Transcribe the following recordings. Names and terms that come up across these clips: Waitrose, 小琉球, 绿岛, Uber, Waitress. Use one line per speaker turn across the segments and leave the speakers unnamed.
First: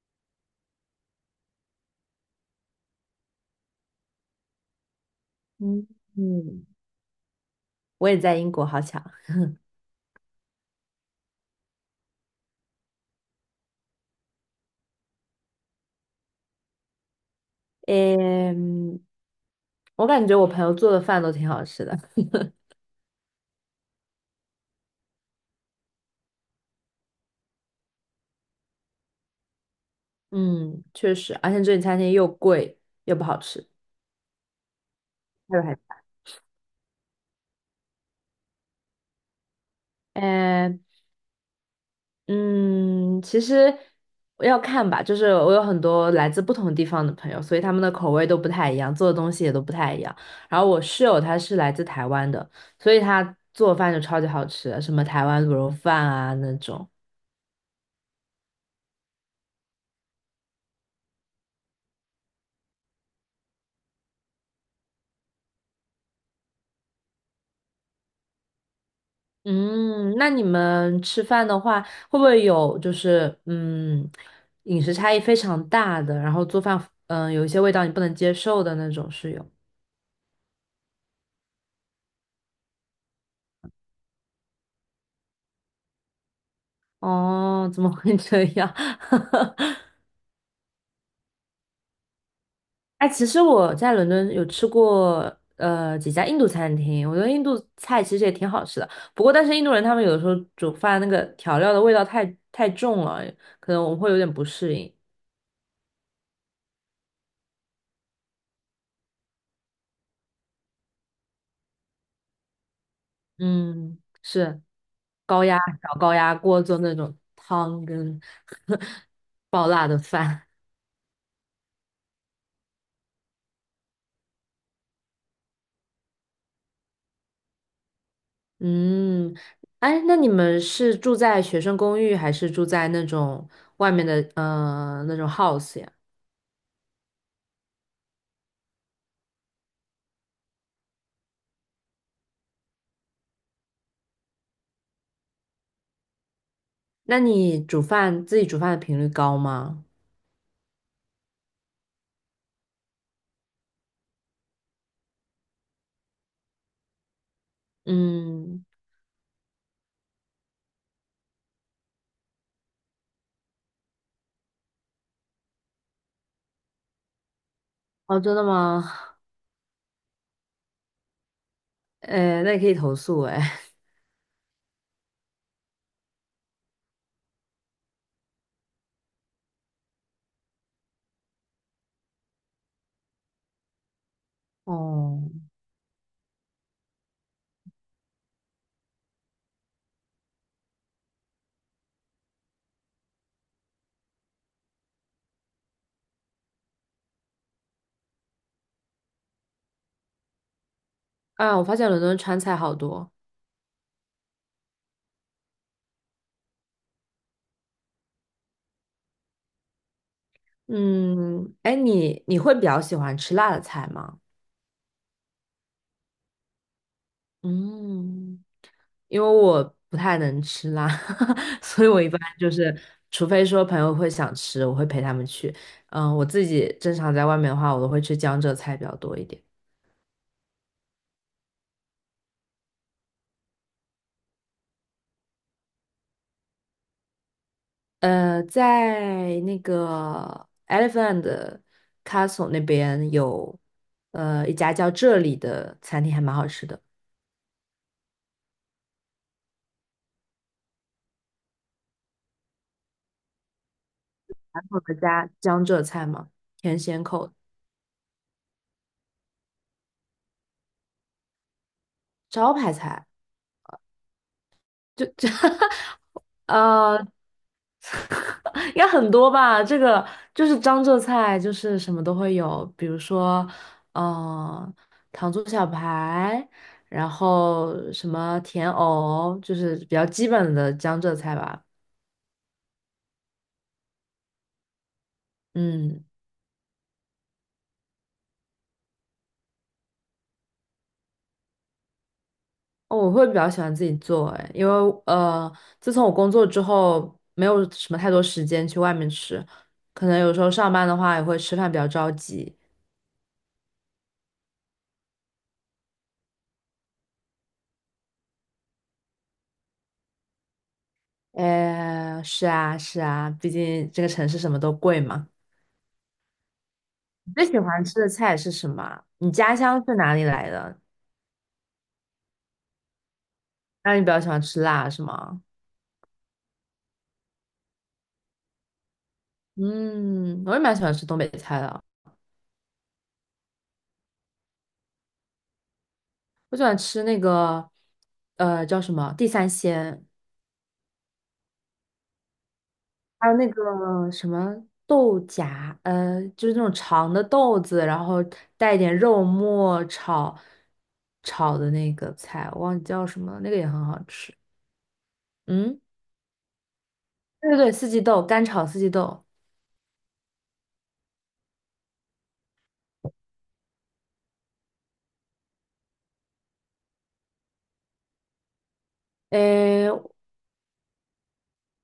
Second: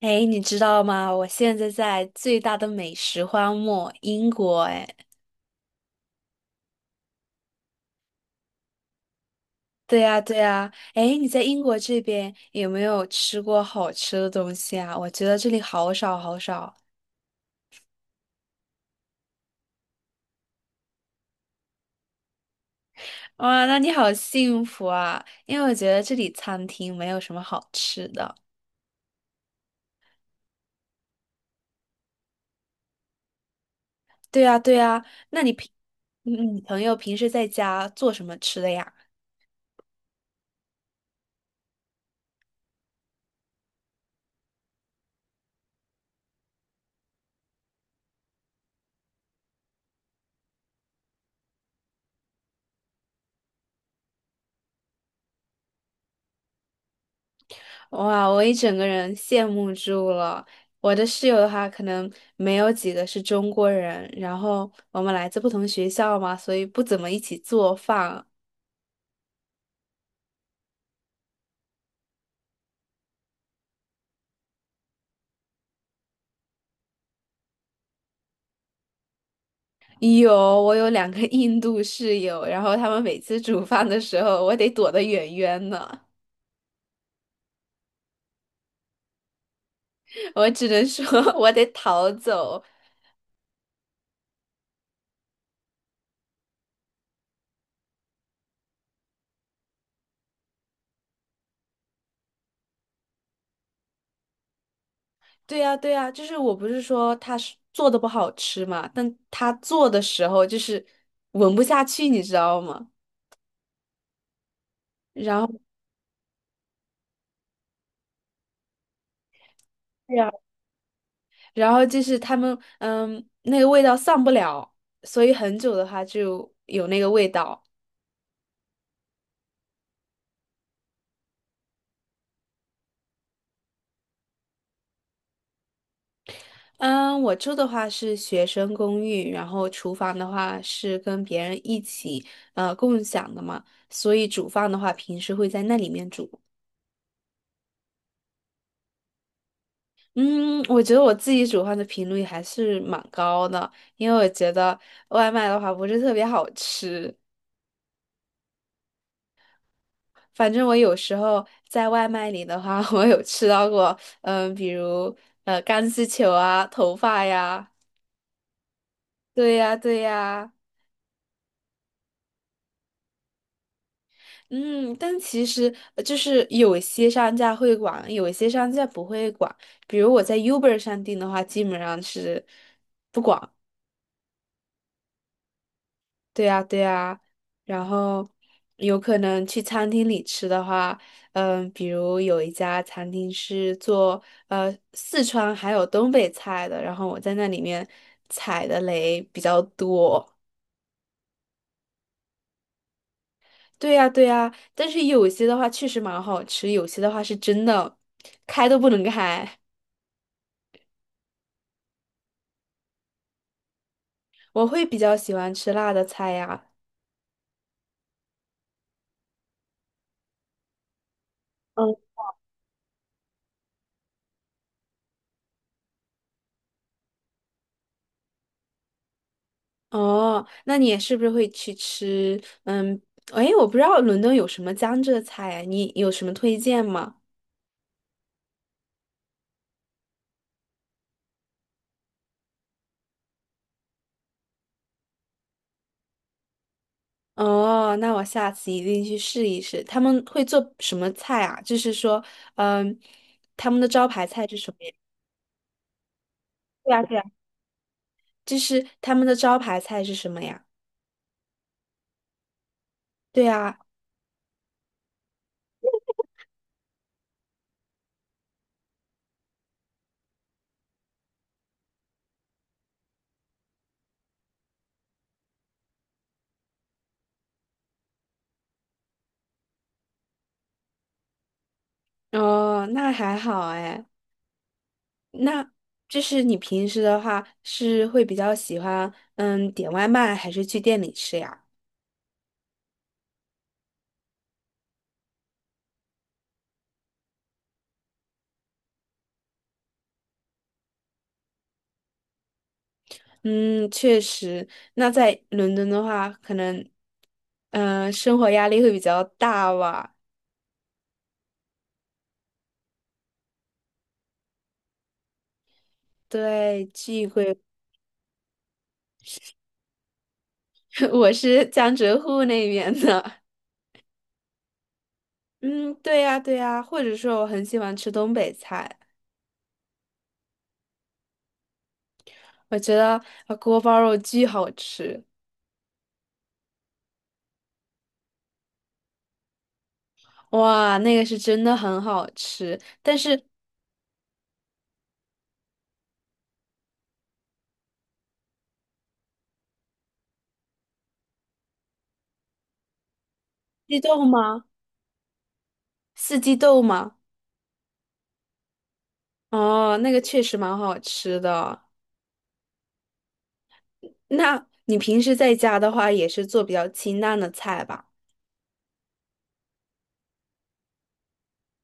哎，你知道吗？我现在在最大的美食荒漠英国。哎，
嗯嗯，我也在英国，好巧。
对呀，对呀。哎，你在英国这边有没有吃过好吃的东西啊？我觉得这里好少好少。
嗯，我感觉我朋友做的饭都挺好吃的。
哇，那你好幸福啊！因为我觉得这里餐厅没有什么好吃的。
嗯，确实，而且这里餐厅又贵又不好吃。
对呀，对呀。那你
还有
平，
还
你朋友平时在家做什么吃的呀？
呃，嗯，其实要看吧，就是我有很多来自不同地方的朋友，所以他们的口味都不太一样，做的东西也都不太一样。然后我室友他是来自台湾的，所以他做饭就超级好吃，什么台湾卤肉饭啊那种。
哇，我一整个人羡慕住了。我的室友的话，可能没有几个是中国人，然后我们来自不同学校嘛，所以不怎么一起做饭。
嗯，那你们吃饭的话，会不会有就是嗯，饮食差异非常大的，然后做饭嗯有一些味道你不能接受的那种室友？
有，我有两个 印度室友，然后他们每次煮饭的时候，我得躲得远远的，
哦，怎么会这样？
我只能说 我得逃走。
哎，其实我在伦敦有吃过几家印度餐厅，我觉得印度菜其实也挺好吃的。不过，但是印度人他们有的时候煮饭那个调料的味道太重了，可能我们会有点不适应。
对呀，对呀，就是我不是说他是做的不好吃嘛，但他做的时候就是闻不下去，你知道吗？
嗯，是
然
高
后。
压高压锅做那种汤跟 爆辣的
对呀。
饭。
然后就是他们，那个味道散不了，所以很久的话就有那个味道。
嗯，哎，那你们是住在学生公寓，还是住在那种外面的那种 house 呀？
嗯，我住的话是学生公寓，然后厨房的话是跟别人一起共享的嘛，所以煮饭的话平时会在那里面煮。
那你煮饭自己煮饭的频率高吗？
嗯，我觉得我自己煮饭的频率还是蛮高的，因为我觉得外卖的话不是特别好吃。
嗯，
反正我有时候在外卖里的话，我有吃到过，比如钢丝球啊、头发呀，
哦，真的吗？
对呀、对呀、
哎，那你可以投诉哎。
嗯，但其实就是有些商家会管，有些商家不会管。比如我在 Uber 上订的话，基本上是。
哦，
对呀，对呀，然后有可能去餐厅里吃的话，比如有一家餐厅是做四川还有东北菜的，然后我在那里面踩的雷比较多。
哎，我发现伦敦川菜好多。
对呀，对呀，但是有些的话确实蛮好吃，有些的话是真的开都不能开。
嗯，哎，你会比较喜欢吃辣的菜吗？
我会比较喜欢吃辣的菜呀。
嗯。因为我不太能吃辣，所以我
嗯。
一般就是，除非说朋友会想吃，我会陪他们去。嗯、我自己正常在外面的话，我都会吃江浙菜比较多一点。
哦，那你也是不是会去吃？嗯，哎，我不知道伦敦有什么江浙菜啊，你有什么推荐吗？
呃，在那个 Elephant Castle 那边有，呃，一家叫这里的餐厅还蛮好吃的，
哦，那我下次一定去试一试。他们会做什么菜啊？就是说，嗯，他们的招牌菜是
传
什
统
么呀？
的家江浙菜嘛，甜
对
咸
啊，对
口。
啊。就是他们的招牌菜是什么呀？
招牌菜，
对啊，
就 呃，应该很多吧？这个就是江浙菜，就是什么都会有，比如说，嗯、糖醋小排，然后什么甜藕，就是比较基本的江浙菜吧。
哦，那还好哎。那
嗯，
就是你平时的话是会比较喜欢点外卖，还是去店里吃呀？
哦我会比较喜欢自己做，哎，因为呃，自从我工作之后，没有什么太多时间去外面吃，可能有时候上班的话也会吃饭比较着急。
嗯，确实。那在伦敦的话，可能，生活压力会比较大吧。
哎，是啊，是啊，毕竟这个城市什么都贵嘛。
对，聚
最
会，
喜欢吃的菜是什么啊你家乡是哪里来的？
我是江浙沪那边的。
那你比较喜欢吃辣是吗？
嗯，对呀，对呀。或者说，我很喜欢吃东北菜，
嗯，我也蛮喜欢吃东北菜的。
我觉得锅包肉巨好吃。
我喜欢吃那个，呃，叫什么地三鲜，
哇，那个是真的很好吃。
还有那个什么豆荚，呃，就是那种长的豆子，然后带一点肉末炒的那个菜，我忘记叫什么了，那个也很
鸡
好
豆
吃。
吗？
嗯，
四季豆吗？
对对对，四季豆，干炒四季豆。
哦，那个确实蛮好吃的。那你平时在家的话，也是做比较清淡的菜吧？
诶，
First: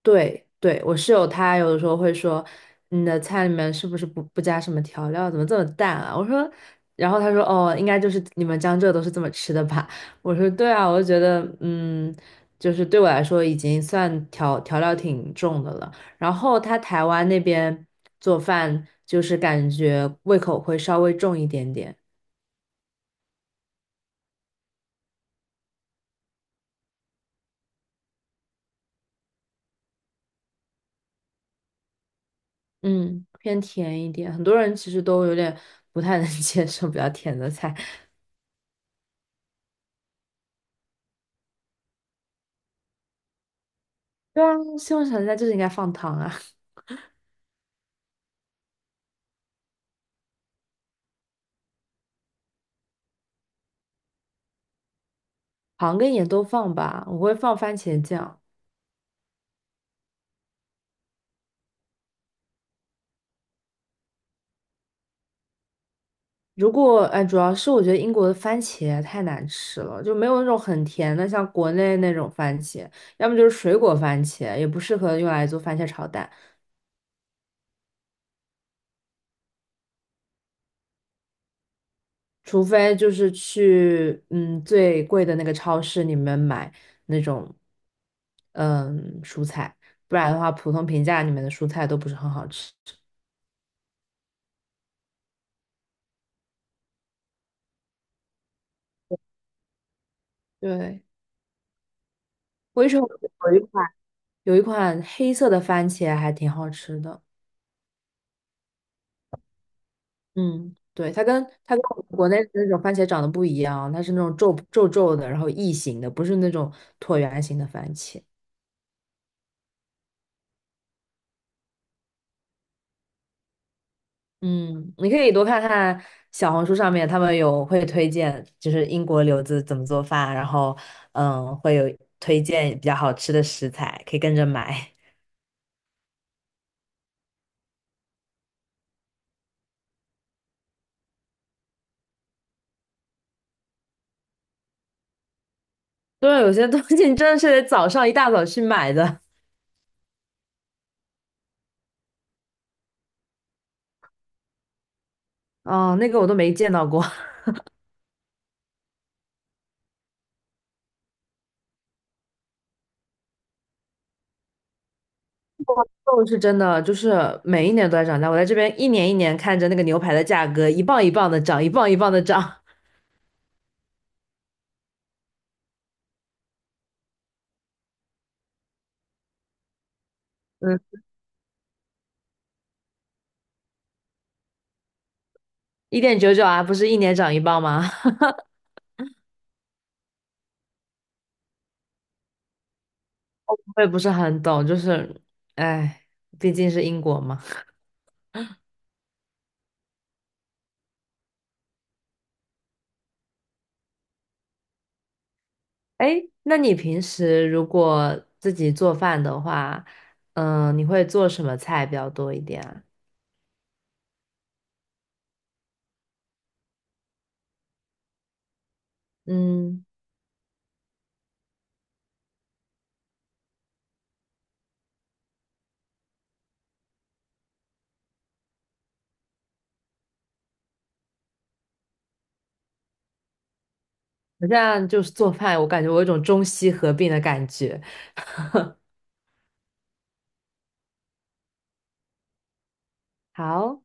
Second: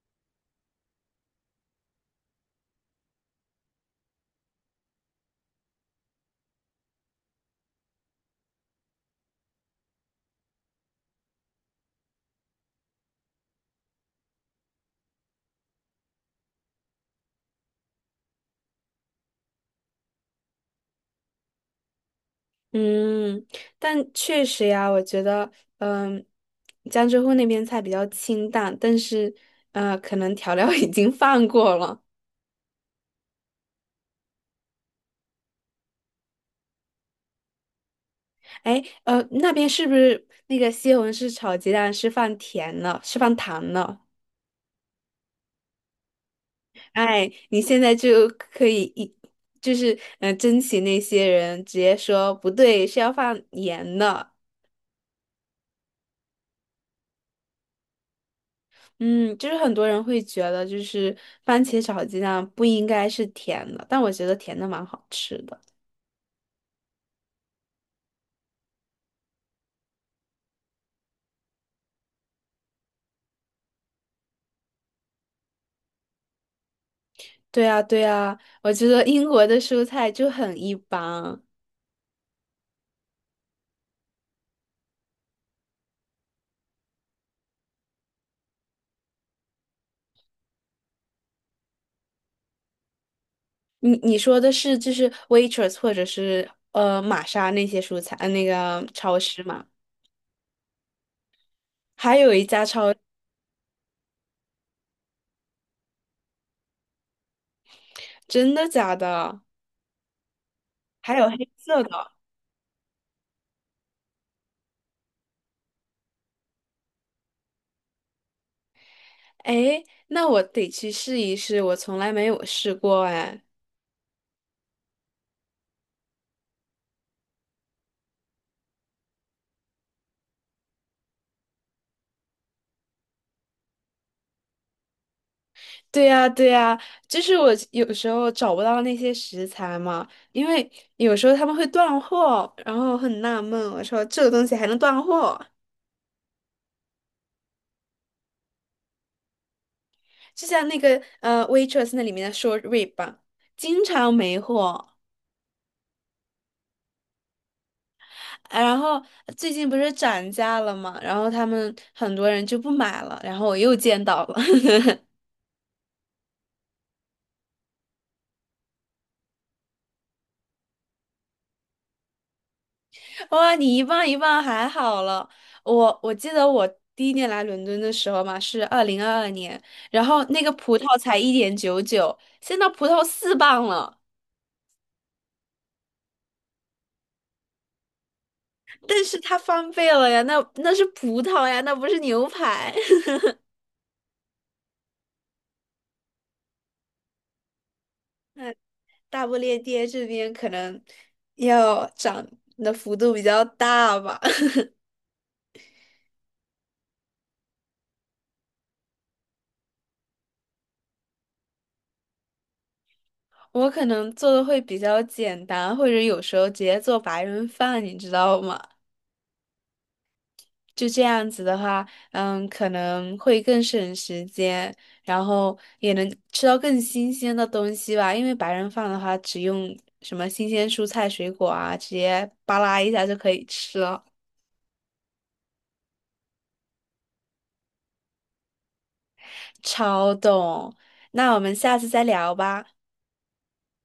对对，我室友他有的时候会说，你的菜里面是不是不加什么调料，怎么这么淡啊？我说，然后他说，哦，应该就是你们江浙都是这么吃的吧？我说，对啊，我就觉得，嗯，就是对我来说已经算调料挺重的了。然后他台湾那边做饭，就是感觉胃口会稍微重一点点，
嗯，但确实呀，我觉得，嗯，江浙沪那边菜比较清淡，但是，可能调料 已经放过了。
嗯，偏甜一点。很多人其实都有点不太能接受比较甜的菜。
哎，那边是不是那个西红柿炒鸡蛋是放甜了，是放糖了？
对啊，西红柿炒鸡蛋就是应该放糖啊。
哎，你现在就可以就是，珍惜那些人，直接说不对，是要放盐的。
糖跟盐都放吧，我会放番茄酱。
嗯，就是很多人会觉得，就是番茄炒鸡蛋不应该是甜的，但我觉得甜的蛮好吃的。
如果哎，主要是我觉得英国的番茄太难吃了，就没有那种很甜的，像国内那种番茄，要么就是水果番茄，也不适合用来做番茄炒蛋，
对啊，对啊，我觉得英国的蔬菜就很一般。
除非就是去嗯最贵的那个超市里面买那种嗯蔬菜，不然的话，普通平价里面的蔬菜都不是很好吃。
你说的是就是 Waitrose 或者是玛莎那些蔬菜，那个超市嘛？
对，
还有一家
我一
超，
直有一款有一款黑色的番茄还挺好吃的。
真的假的？
嗯，对，
还
它
有
跟
黑
它
色
跟我
的？
们国内的那种番茄长得不一样，它是那种皱皱的，然后异形的，不是那种椭圆形的番茄。
哎，那我得去试一试，我从来没有试过哎。
嗯，你可以多看看小红书上面，他们有会推荐，就是英国留子怎么做饭，然后嗯，会有推荐比较好吃的食材，可以跟着买。
对呀，对呀，就是我有时候找不到那些食材嘛，因为有时候他们会断货，然后很纳闷，我说这个东西还能断货。
对，有些东西你真的是得早上一大早去买的。
就像那个Waitress 那里面的 short rib 吧经常没货。啊
哦，那个我都没见到过。
然后最近不是涨价了嘛，然后他们很多人就不买了，然后我又见到了，
肉是真的，就是每一年都在涨价。我在这边一年一年看着那个牛排的价格一磅一磅的涨，一磅一磅的涨。
哇，你一磅一磅还好了。我记得我第一年来伦敦的时候嘛，是2022年，然后那个
嗯，
葡萄才1.99，现在葡萄4磅了，
1.99啊，不是一年涨一磅吗？
但是它翻倍了呀，那是葡萄呀，那不是牛排。
我也不是很懂，就是，哎，毕竟是英国嘛。
大不列颠这边可能要涨的幅度比较大吧，
哎，那你平时如果自己做饭的话，嗯，你会做什么菜比较多一点啊？
我可能做的会比较简单，或者有时候直接做白人饭，你知道吗？
嗯，
就这样子的话，可能会更省时间，然后也能吃到更新鲜的东西吧。因为白人饭的话，只用什么新鲜蔬菜水果啊，直接扒拉一下就可以吃了，
我现在就是做饭，我感觉我有一种中西合并的感觉。
超懂。那我们下次再聊吧。
好。